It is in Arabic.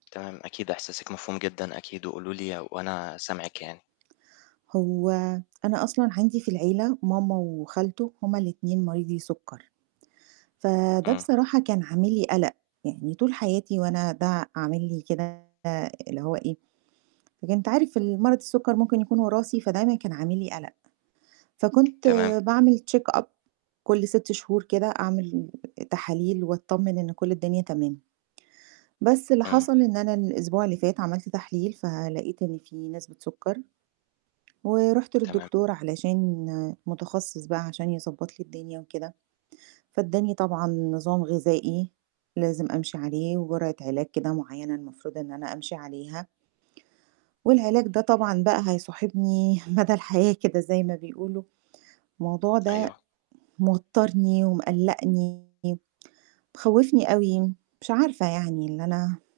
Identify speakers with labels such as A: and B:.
A: تمام، أكيد أحساسِك مفهوم جدًا أكيد وقولوا ليّا وأنا سامعِك يعني.
B: هو، أنا أصلًا عَندي في العيلة ماما وخالتو هُم الاتنين مريضي سُكَّر. فده
A: امم.
B: بصراحة كان عامل لي قلق، يعني طول حياتي وأنا ده عامل لي كده اللي هو إيه لكن أنت عارف ال مرض السٌكَّر ممكن يكون وراثي فدايمًا كان عامل لي قلق. فكنت
A: تمام.
B: باعمل checkup كل 6 شهور كده، اعمل تحاليل واتطمن إن كل الدنيا تمام. بس اللي
A: امم.
B: حصل إن أنا الأسبوع اللي فات عملت تحليل فلقيت إن في نسبة سُكَّر. ورُحت
A: تمام.
B: للدكتور علشان متخصص بقى عشان يضبط لي الدنيا وكده، فادّاني طبعًا نظام غذائي لازم أمشي عليه وجرعة علاج كده معينة المفروض إن أنا أمشي عليها. والعلاج ده طبعًا بقى هيصاحبني مدى الحياة كده زي ما بيقولوا. الموضوع ده،
A: أيوه.
B: موتَّرني ومقّلقّني مخوّفني أوي مش عارفة يعني اللي أنا